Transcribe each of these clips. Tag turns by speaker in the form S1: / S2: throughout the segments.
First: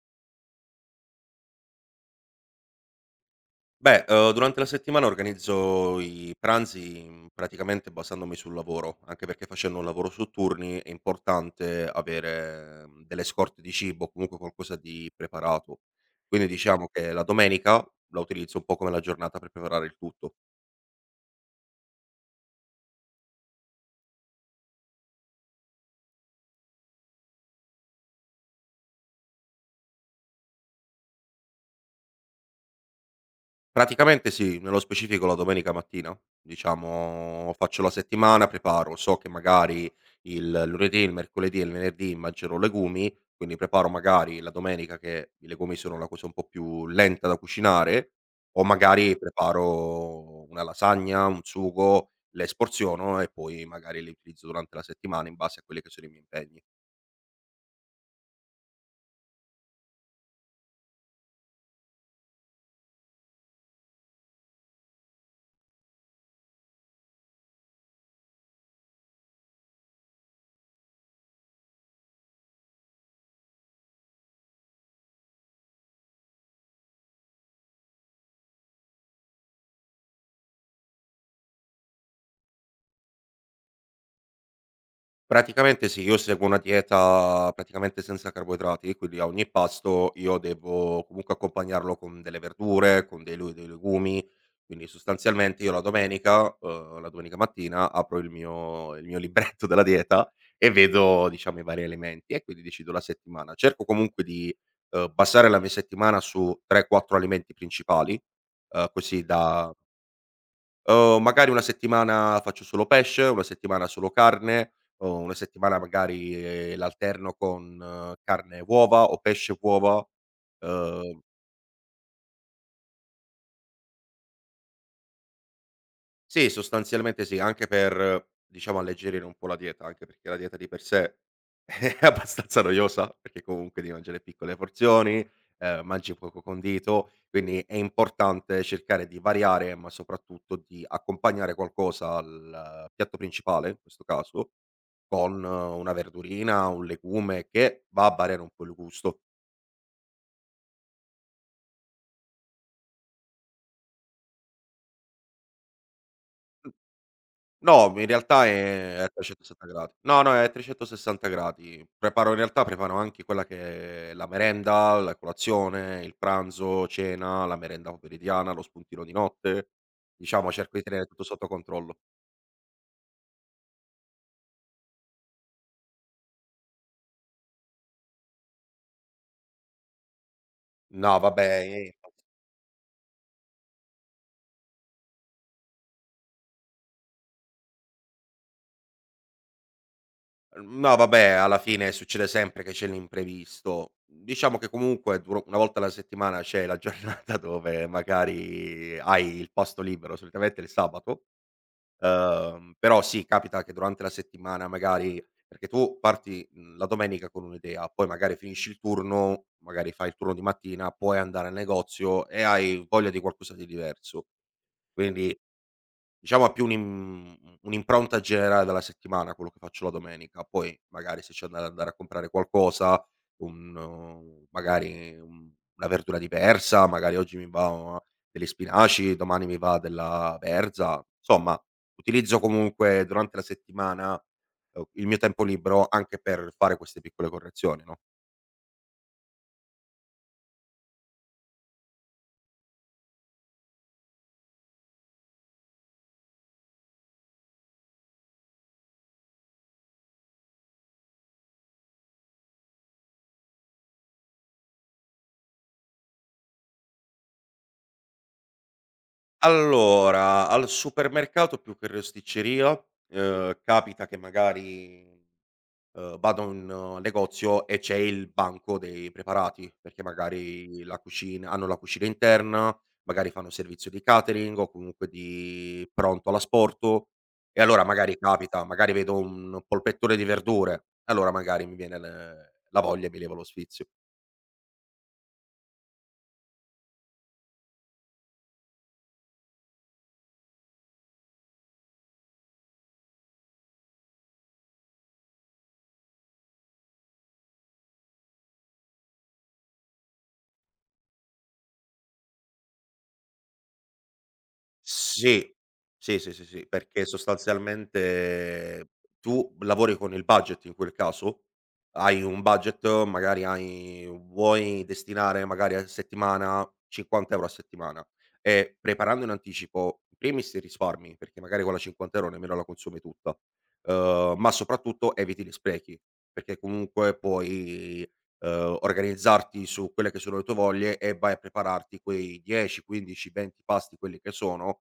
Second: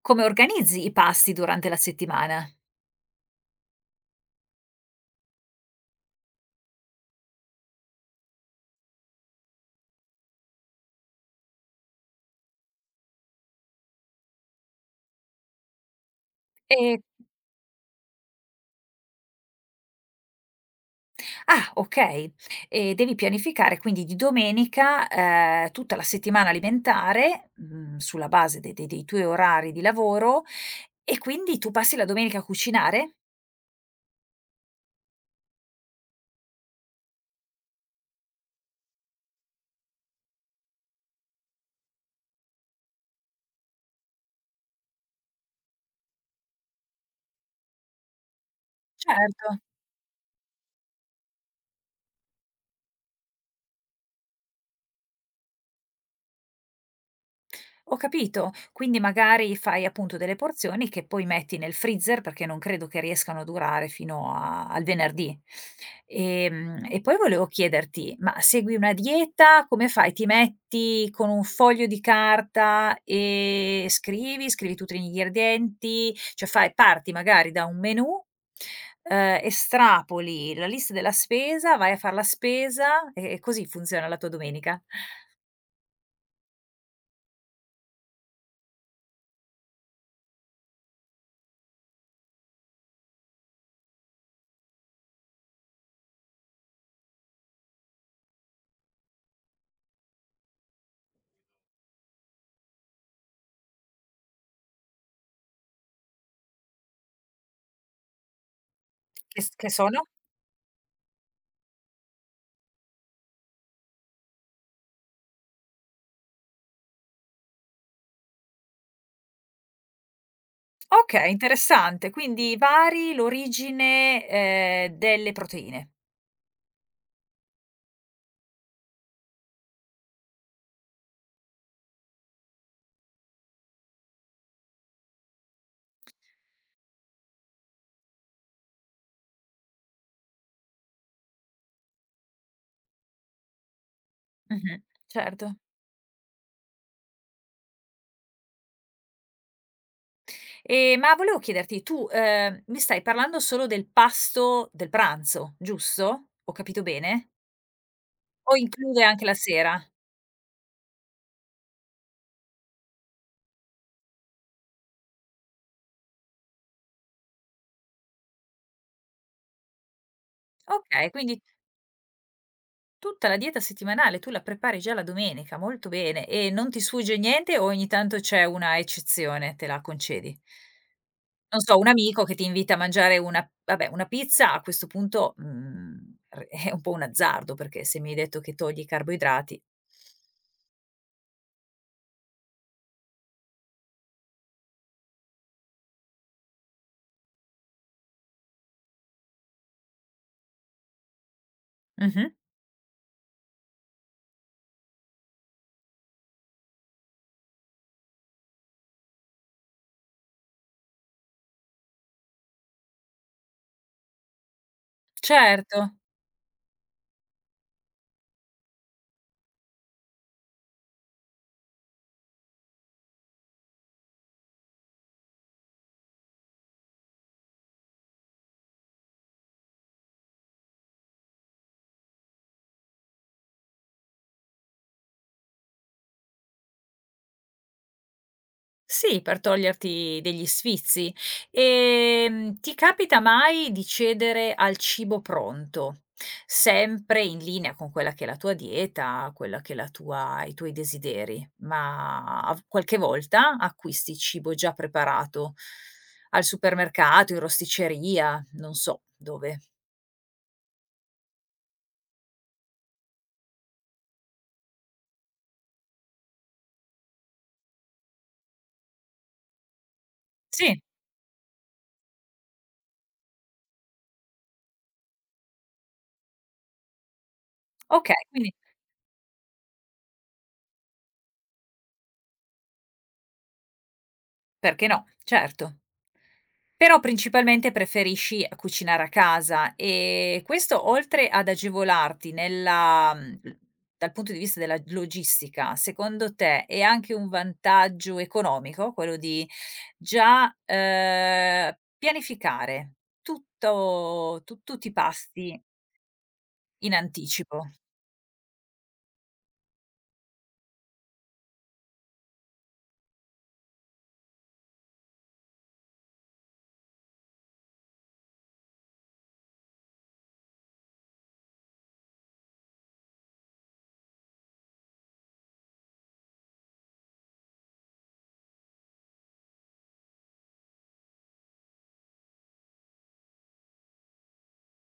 S1: Come organizzi i pasti durante la settimana?
S2: Durante la settimana organizzo i pranzi, praticamente basandomi sul lavoro, anche perché facendo un lavoro su turni è importante avere, delle scorte di cibo, o comunque qualcosa di preparato. Quindi diciamo
S1: E
S2: che la domenica la utilizzo un po' come la giornata per preparare il tutto.
S1: ah, okay. E devi pianificare quindi di domenica, tutta la settimana alimentare, mhmm, sulla base de de dei tuoi orari di lavoro e quindi tu passi la domenica a cucinare?
S2: Praticamente sì, nello specifico la domenica mattina, diciamo faccio la settimana, preparo, so che magari il lunedì, il mercoledì e il venerdì mangerò legumi, quindi preparo magari la domenica che i legumi sono una cosa un po' più lenta da cucinare, o magari
S1: Certo.
S2: preparo una lasagna, un sugo, le sporziono e poi magari le utilizzo durante la settimana in base a quelli che sono i miei impegni.
S1: Ho capito, quindi magari fai appunto delle porzioni che poi metti nel freezer perché non credo che riescano a durare fino a al venerdì. E poi volevo chiederti, ma segui una dieta? Come fai? Ti metti con un foglio di carta e scrivi, scrivi tutti gli ingredienti, cioè fai parti magari da un menù, estrapoli la lista della spesa, vai a far la spesa e così funziona la tua domenica.
S2: Praticamente sì, io seguo una dieta praticamente senza carboidrati, quindi a ogni pasto io devo comunque accompagnarlo con delle verdure, con dei, dei legumi, quindi sostanzialmente io la domenica mattina apro il mio libretto della dieta e vedo diciamo i vari elementi e quindi decido la settimana. Cerco comunque di basare la mia settimana su 3-4 alimenti principali, così
S1: Che
S2: da
S1: sono?
S2: Magari una settimana faccio solo pesce, una settimana solo carne, o una settimana magari l'alterno con carne e uova o pesce e uova. Uhm,
S1: Okay, interessante. Quindi vari l'origine, delle proteine.
S2: sì, sostanzialmente sì, anche per, diciamo, alleggerire un po' la dieta, anche perché la dieta di per sé è abbastanza noiosa, perché comunque devi mangiare piccole porzioni, mangi poco condito, quindi è importante cercare di variare, ma soprattutto di accompagnare qualcosa al piatto principale, in questo caso,
S1: Mh-mh,
S2: con
S1: certo.
S2: una verdurina, un legume che va a variare un po' il gusto.
S1: Ma volevo chiederti, tu, mi stai parlando solo del pasto del pranzo, giusto? Ho
S2: N
S1: capito bene?
S2: No, in realtà
S1: O
S2: è
S1: include
S2: a
S1: anche la
S2: 360
S1: sera?
S2: gradi. No, no, è a 360 gradi. Preparo in realtà preparo anche quella che è la merenda, la colazione, il pranzo, cena, la merenda pomeridiana, lo spuntino di notte. Diciamo cerco di tenere
S1: Okay,
S2: tutto
S1: quindi
S2: sotto controllo.
S1: tutta la dieta settimanale tu la prepari già la domenica, molto bene. E non ti sfugge niente o ogni tanto c'è una eccezione, te la concedi?
S2: No, vabbè.
S1: Non so, un
S2: eh,
S1: amico che ti invita a mangiare una vabbè, una pizza a questo punto, mhmm, r è un po' un azzardo, perché se mi hai detto che togli i carboidrati
S2: No vabbè, alla fine succede sempre che c'è l'imprevisto. Diciamo che comunque duro una volta alla settimana c'è la giornata dove magari hai il posto libero, solitamente il sabato,
S1: mh-mh,
S2: però sì, capita che durante la settimana magari perché tu parti, la domenica con un'idea, poi magari finisci il turno, magari fai il turno di mattina, puoi andare al negozio e hai voglia di qualcosa di diverso. Quindi
S1: certo.
S2: diciamo ha più un'impronta generale della settimana quello che faccio la domenica, poi magari se c'è da andare a comprare qualcosa, un magari un una verdura diversa, magari oggi mi va degli spinaci, domani mi va della verza, insomma utilizzo comunque durante la settimana, il mio tempo libero anche per fare queste piccole correzioni, no?
S1: Sì, per toglierti degli sfizi. Ti capita mai di cedere al cibo pronto? Sempre in linea con quella che è la tua dieta, quella che è la tua i tuoi desideri, ma av qualche volta acquisti cibo già preparato al supermercato, in rosticceria, non so dove.
S2: Allora, al supermercato più che rosticceria, capita che magari vado in negozio e c'è il banco dei preparati, perché
S1: Sì,
S2: magari la cucina hanno la cucina interna, magari fanno servizio di catering o comunque di pronto all'asporto, e allora
S1: okay,
S2: magari
S1: quindi
S2: capita, magari vedo un polpettone di verdure, allora magari mi viene l la voglia e mi levo lo sfizio.
S1: perché no, certo. Però principalmente preferisci cucinare a casa e questo oltre ad agevolarti nella mhmm, dal punto di vista della logistica, secondo te è anche un vantaggio economico quello di già, pianificare tutto tu tutti i
S2: Sì,
S1: pasti
S2: sì, sì, sì, sì,
S1: in
S2: perché
S1: anticipo?
S2: sostanzialmente tu lavori con il budget in quel caso, hai un budget, magari hai vuoi destinare magari a settimana 50 € a settimana e preparando in anticipo, in primis ti risparmi, perché magari quella 50 € nemmeno la consumi tutta, ma soprattutto eviti gli sprechi, perché comunque puoi, organizzarti su quelle che sono le tue voglie e vai a prepararti quei 10, 15, 20 pasti, quelli che sono,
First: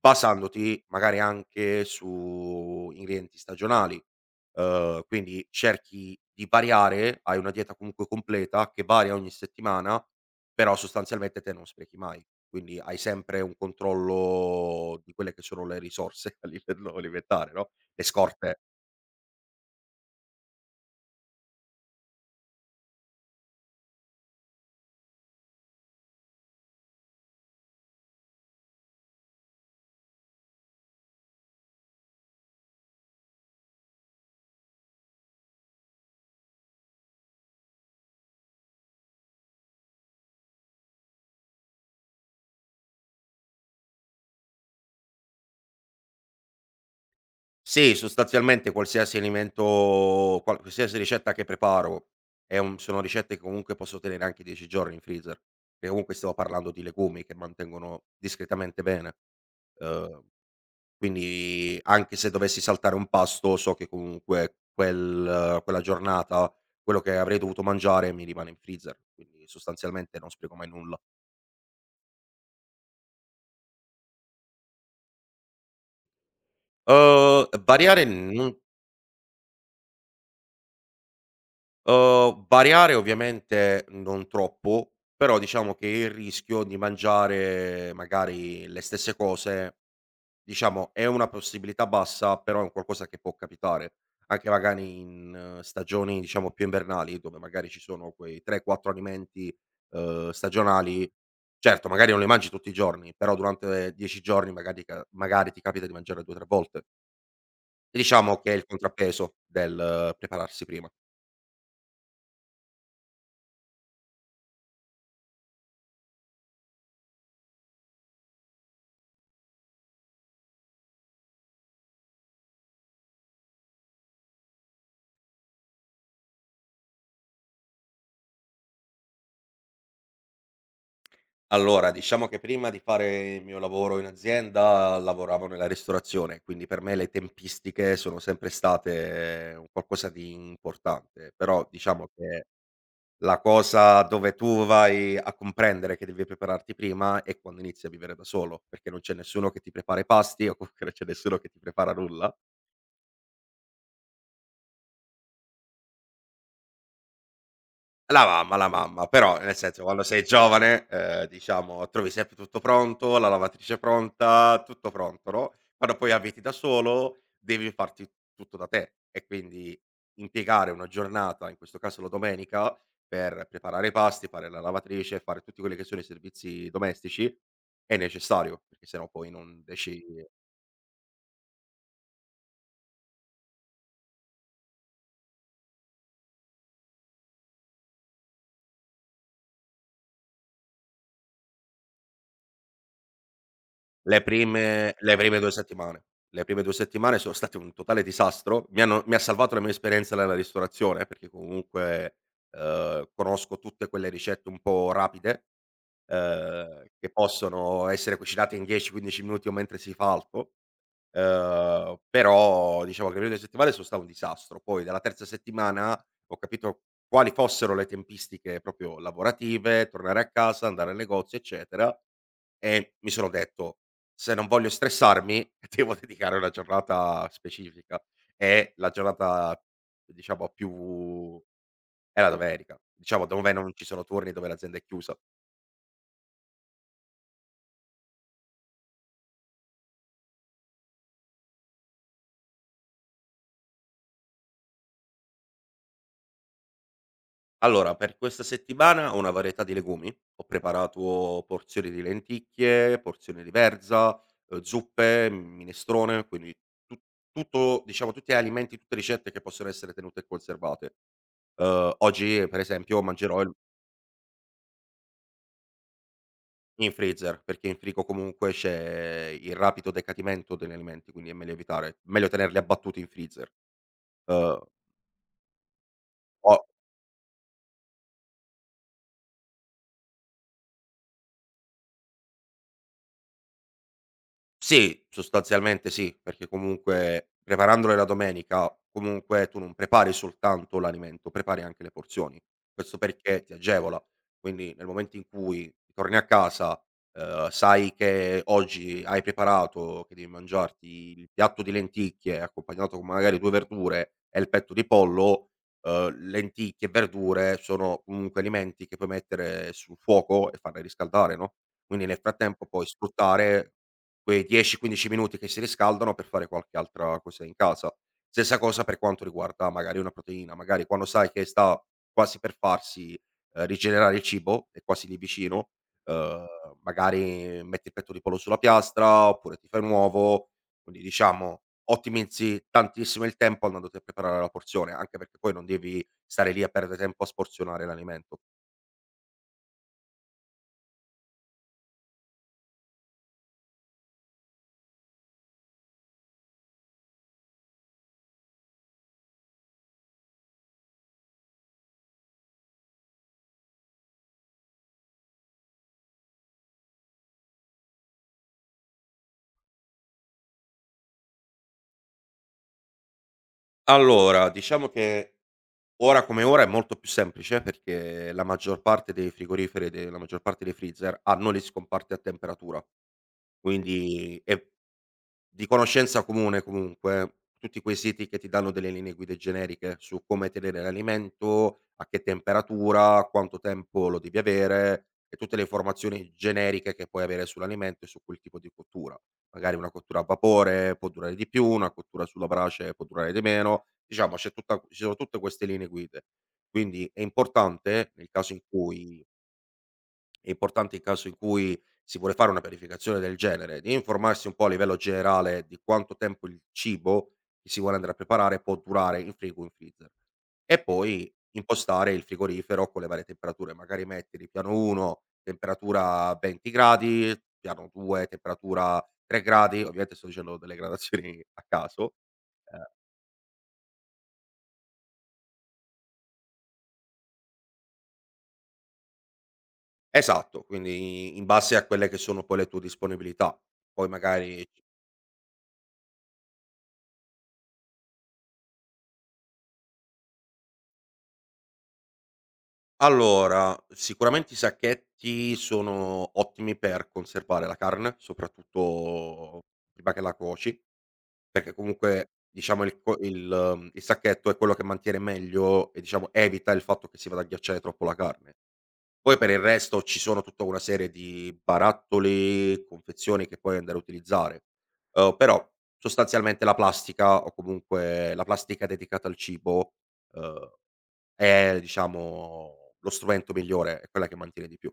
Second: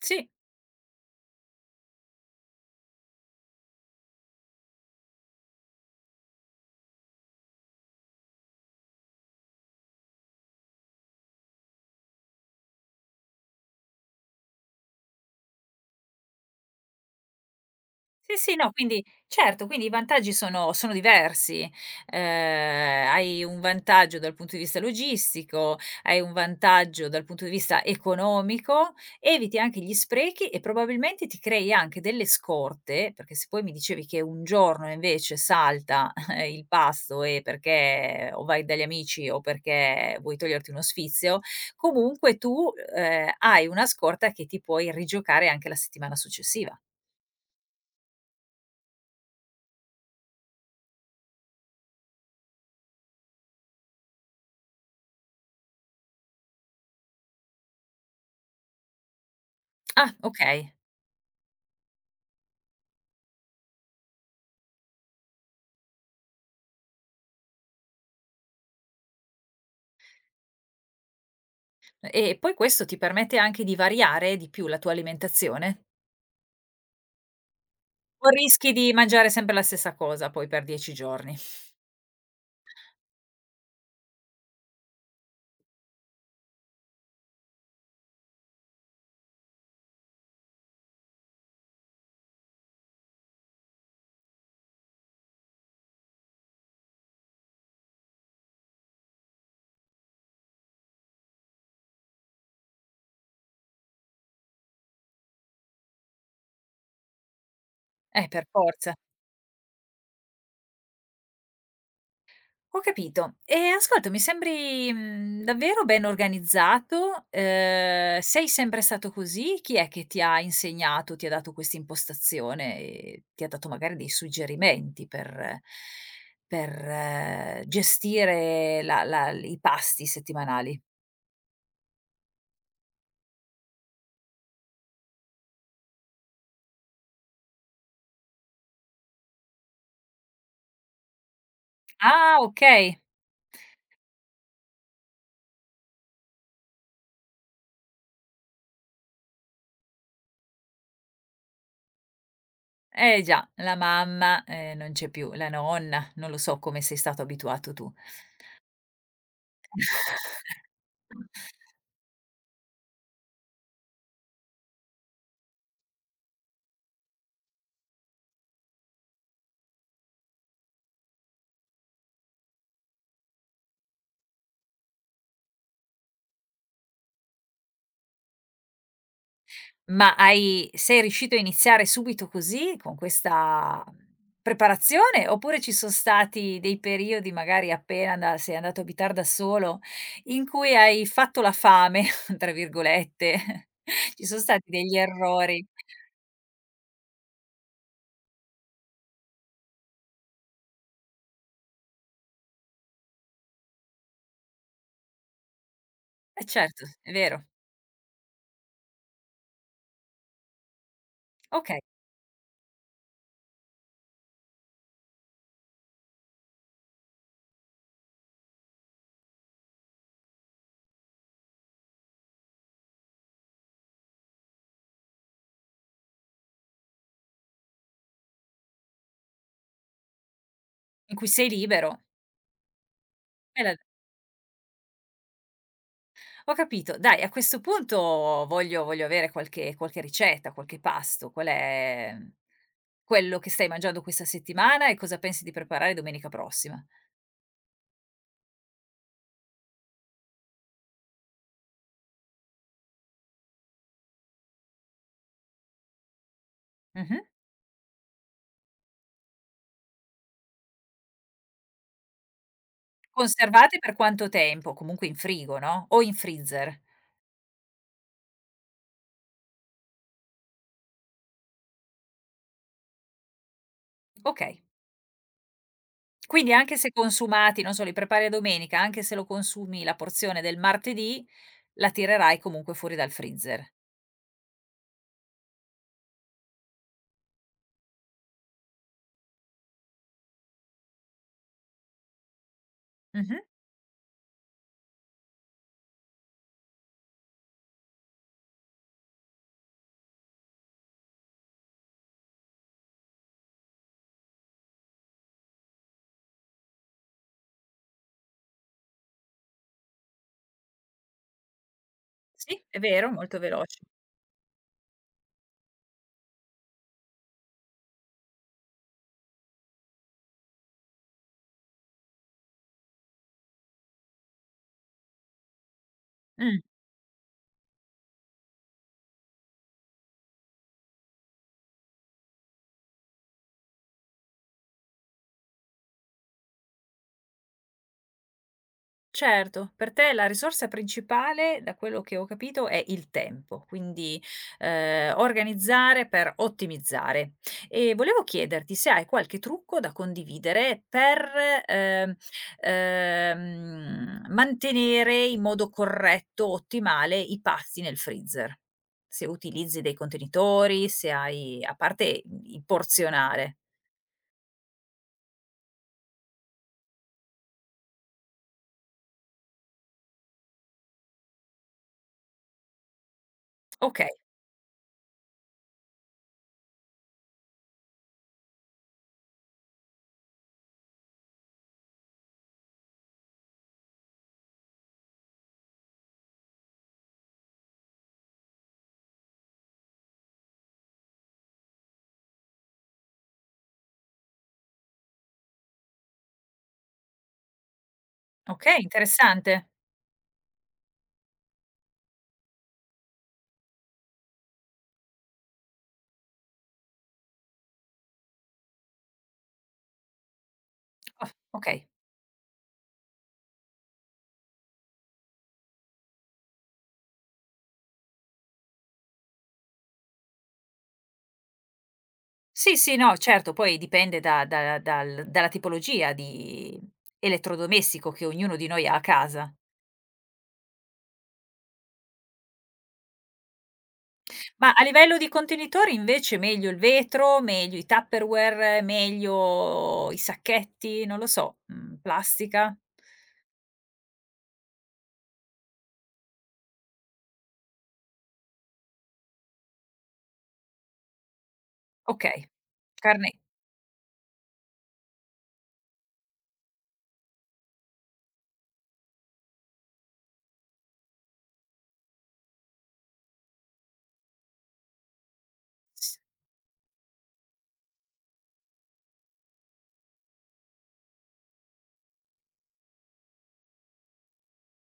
S1: Sì.
S2: basandoti magari anche su ingredienti stagionali, quindi cerchi di variare, hai una dieta comunque completa che varia ogni settimana, però sostanzialmente te non sprechi mai, quindi hai sempre un controllo di quelle che sono le risorse a livello alimentare, no, le
S1: Sì, sì,
S2: scorte.
S1: no, quindi certo, quindi i vantaggi sono diversi. Hai un vantaggio dal punto di vista logistico, hai un vantaggio dal punto di vista economico, eviti anche gli sprechi e probabilmente ti crei anche delle scorte, perché se poi mi dicevi che un giorno invece salta il pasto e perché o vai dagli amici o perché vuoi toglierti uno sfizio, comunque tu, hai una scorta che ti puoi rigiocare anche la settimana successiva.
S2: Sì, sostanzialmente qualsiasi alimento qual qualsiasi ricetta che preparo è un sono ricette che comunque posso tenere anche 10 giorni in freezer, perché comunque stiamo parlando di legumi che mantengono discretamente bene.
S1: Ah,
S2: Uhm,
S1: okay.
S2: quindi anche se dovessi saltare un pasto so che comunque quella giornata, quello che avrei dovuto mangiare mi rimane in freezer, quindi sostanzialmente non spreco mai nulla.
S1: E poi questo ti permette anche di variare di più la tua alimentazione?
S2: Uhm, variare
S1: O
S2: non
S1: rischi di mangiare sempre la stessa cosa poi per 10 giorni?
S2: Variare ovviamente non troppo, però diciamo che il rischio di mangiare magari le stesse cose, diciamo è una possibilità bassa, però è un qualcosa che può capitare, anche magari in stagioni diciamo più invernali, dove magari ci sono quei 3, 4 alimenti, stagionali. Certo, magari non li mangi tutti i giorni, però durante 10 giorni magari ti capita di mangiare 2, 3 volte. E diciamo
S1: Per
S2: che è il
S1: forza.
S2: contrappeso del prepararsi prima.
S1: Ho capito. E ascolta, mi sembri, mhmm, davvero ben organizzato. Sei sempre stato così? Chi è che ti ha insegnato, ti ha dato questa impostazione e ti ha dato magari dei suggerimenti per gestire la i pasti settimanali?
S2: Allora, diciamo che prima di fare il mio lavoro in azienda lavoravo nella ristorazione, quindi per me le tempistiche sono sempre state un qualcosa di importante, però diciamo
S1: Ah,
S2: che
S1: okay.
S2: la cosa dove tu vai a comprendere che devi prepararti prima è quando inizi a vivere da solo, perché non c'è nessuno che ti prepara i pasti o comunque non c'è nessuno che ti prepara nulla.
S1: Eh già, la mamma, non c'è più, la nonna, non lo so come sei stato abituato tu.
S2: La mamma, però nel senso quando sei giovane, diciamo trovi sempre tutto pronto, la lavatrice pronta, tutto pronto, no, quando poi abiti da solo devi farti tutto da te e quindi impiegare una giornata, in questo caso la domenica, per preparare i pasti, fare la lavatrice, fare tutti quelli che sono i servizi domestici è necessario, perché se no poi non riesci.
S1: Ma hai sei riuscito a iniziare subito così, con questa, mhmm, preparazione, oppure ci son stati dei periodi, magari appena anda sei andato a abitar da solo, in cui hai "fatto la fame" tra virgolette,
S2: Le
S1: ci son stati
S2: prime
S1: degli
S2: le prime 2
S1: errori
S2: settimane. Le prime 2 settimane sono state un totale disastro. Mi ha salvato la mia esperienza nella ristorazione, perché comunque, conosco tutte quelle ricette un po' rapide,
S1: eh certo,
S2: che
S1: è vero.
S2: possono essere cucinate in 10, 15 minuti o mentre si fa altro.
S1: Okay,
S2: Però diciamo che le prime 2 settimane sono state un disastro. Poi dalla terza settimana ho capito quali fossero le tempistiche proprio lavorative, tornare a casa, andare al negozio, eccetera. E mi sono detto: "Se non voglio stressarmi, devo dedicare una giornata specifica." E la giornata, diciamo,
S1: in cui
S2: più
S1: sei libero.
S2: è la domenica. Diciamo, dove
S1: È
S2: non
S1: la
S2: ci sono turni, dove l'azienda è chiusa.
S1: Ho capito. Dai, a questo punto voglio avere qualche ricetta, qualche pasto. Qual è mm, quello che stai mangiando questa settimana e cosa pensi di preparare domenica prossima?
S2: Allora, per questa settimana ho una varietà di legumi. Ho preparato porzioni di lenticchie, porzioni di verza, zuppe, minestrone, quindi tu
S1: Mh-mh.
S2: tutto diciamo, tutti gli alimenti, tutte le ricette che possono essere tenute e conservate. Oggi, per esempio, mangerò il...
S1: Conservate per quanto tempo? Comunque in frigo, no, o in freezer?
S2: In freezer, perché in frigo comunque c'è il rapido decadimento degli alimenti, quindi è meglio evitare, meglio tenerli abbattuti in freezer. Uhm,
S1: Okay. Quindi
S2: o
S1: anche se consumati, non so, li prepari a domenica, anche se lo consumi la porzione del martedì, la tirerai comunque fuori dal freezer.
S2: Sì, sostanzialmente sì, perché comunque preparandole la domenica, comunque tu non prepari soltanto l'alimento, prepari anche le porzioni. Questo
S1: Mh-mh.
S2: perché ti agevola. Quindi nel momento in cui torni a casa, sai che oggi hai preparato che devi mangiarti il piatto di lenticchie accompagnato con magari 2 verdure e il petto di pollo, lenticchie e verdure sono comunque alimenti che puoi mettere sul fuoco e farle riscaldare, no, quindi nel
S1: Sì,
S2: frattempo
S1: è
S2: puoi
S1: vero, molto
S2: sfruttare
S1: veloce.
S2: quei 10, 15 minuti che si riscaldano per fare qualche altra cosa in casa. Stessa cosa per quanto riguarda magari una proteina, magari quando sai che sta quasi per farsi, rigenerare il cibo, è quasi lì vicino, ehm,
S1: Mh.
S2: magari metti il petto di pollo sulla piastra, oppure ti fai un uovo, quindi diciamo ottimizzi tantissimo il tempo andandoti a preparare la porzione, anche perché poi non devi stare lì a perdere tempo a sporzionare l'alimento.
S1: Certo, per te la risorsa principale, da quello che ho capito, è il tempo, quindi, organizzare per ottimizzare. E volevo chiederti se hai qualche trucco da condividere per, ehm, mantenere in modo corretto, ottimale i pasti nel freezer. Se utilizzi dei contenitori, se hai a parte, mhmm, il porzionale.
S2: Allora, diciamo che ora come ora è molto più semplice perché la maggior parte dei frigoriferi e de la maggior parte dei freezer hanno le scomparte a temperatura,
S1: Okay,
S2: quindi è di conoscenza comune comunque, tutti quei siti che ti danno delle linee guida generiche su come tenere l'alimento, a che temperatura, quanto tempo lo devi avere e tutte le informazioni generiche che puoi avere sull'alimento e su quel tipo di cottura. Magari una cottura a vapore può durare di più, una cottura sulla brace può durare di meno, diciamo c'è tutta ci sono tutte queste linee guide. Quindi
S1: okay, interessante.
S2: è importante in caso in cui si vuole fare una pianificazione del genere, di informarsi un po' a livello generale di quanto tempo il cibo che si vuole andare a preparare può durare in frigo o in freezer. E
S1: Oh,
S2: poi
S1: okay.
S2: impostare il frigorifero con le varie temperature, magari mettere piano 1 temperatura 20 gradi, piano 2 temperatura 3 gradi, ovviamente sto dicendo delle gradazioni a caso.
S1: Sì,
S2: Ehm
S1: sì, no, certo, poi dipende da dalla tipologia di elettrodomestico che ognuno di noi ha a casa.
S2: esatto, quindi in base a quelle che sono poi le tue disponibilità. Poi magari...
S1: Ma a livello di contenitori invece meglio il vetro, meglio i Tupperware, meglio i sacchetti, non lo so, mhmm, plastica?
S2: Allora, sicuramente i sacchetti sono ottimi per conservare la carne, soprattutto prima che la cuoci, perché comunque
S1: Okay,
S2: diciamo il co
S1: carne
S2: il sacchetto è quello che mantiene meglio e diciamo evita il fatto che si vada a ghiacciare troppo la carne. Poi per il resto ci sono tutta una serie di barattoli, confezioni che puoi andare a utilizzare, però
S1: s
S2: sostanzialmente la plastica o comunque la plastica dedicata al cibo, uhm è diciamo lo strumento migliore, è quella che mantiene di più.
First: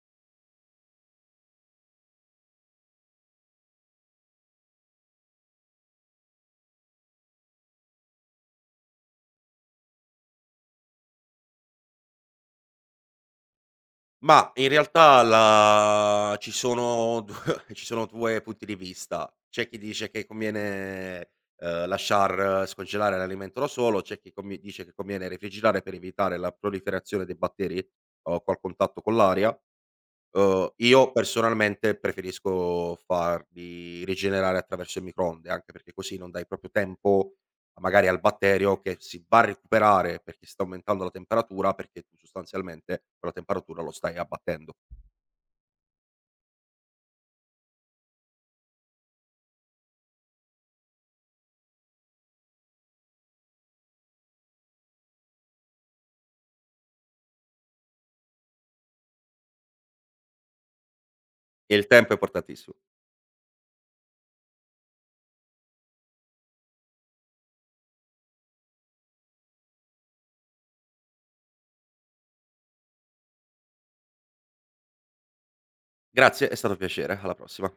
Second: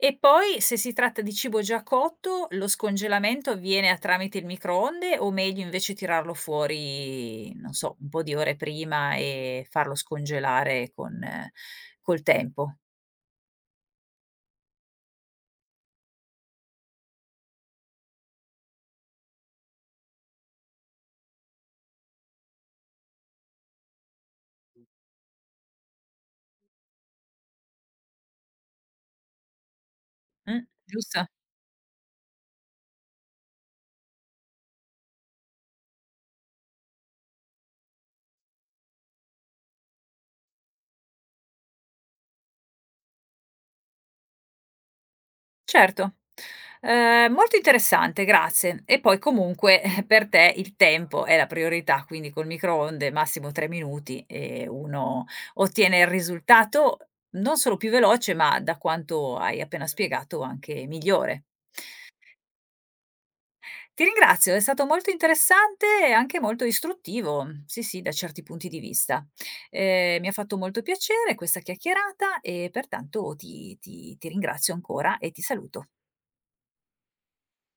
S1: E poi se si tratta di cibo già cotto, lo scongelamento avviene a tramite il microonde o meglio invece tirarlo fuori, non so, un po' di ore prima e farlo scongelare con col tempo,
S2: Ma in realtà la Ci sono du ci sono 2 punti di vista. C'è chi dice che conviene, lasciar scongelare l'alimento da solo, c'è chi convi dice che conviene refrigerare per evitare la proliferazione dei batteri o col contatto con l'aria.
S1: mh,
S2: Io
S1: giusto?
S2: personalmente preferisco farli rigenerare attraverso il microonde, anche perché così non dai proprio tempo magari al batterio che si va a recuperare perché sta aumentando la temperatura, perché tu sostanzialmente con la temperatura lo stai abbattendo.
S1: Certo. Molto interessante, grazie. E poi comunque per te il tempo è la priorità, quindi col microonde massimo 3 minuti e uno ottiene il risultato non solo più veloce, ma da quanto hai appena spiegato anche migliore.
S2: E il tempo è importantissimo.
S1: Ti ringrazio, è stato molto interessante e anche molto istruttivo, sì, sì, da certi punti di vista. Mi ha fatto molto piacere questa chiacchierata e pertanto ti ringrazio ancora e ti saluto.
S2: Grazie, è stato un piacere, alla prossima.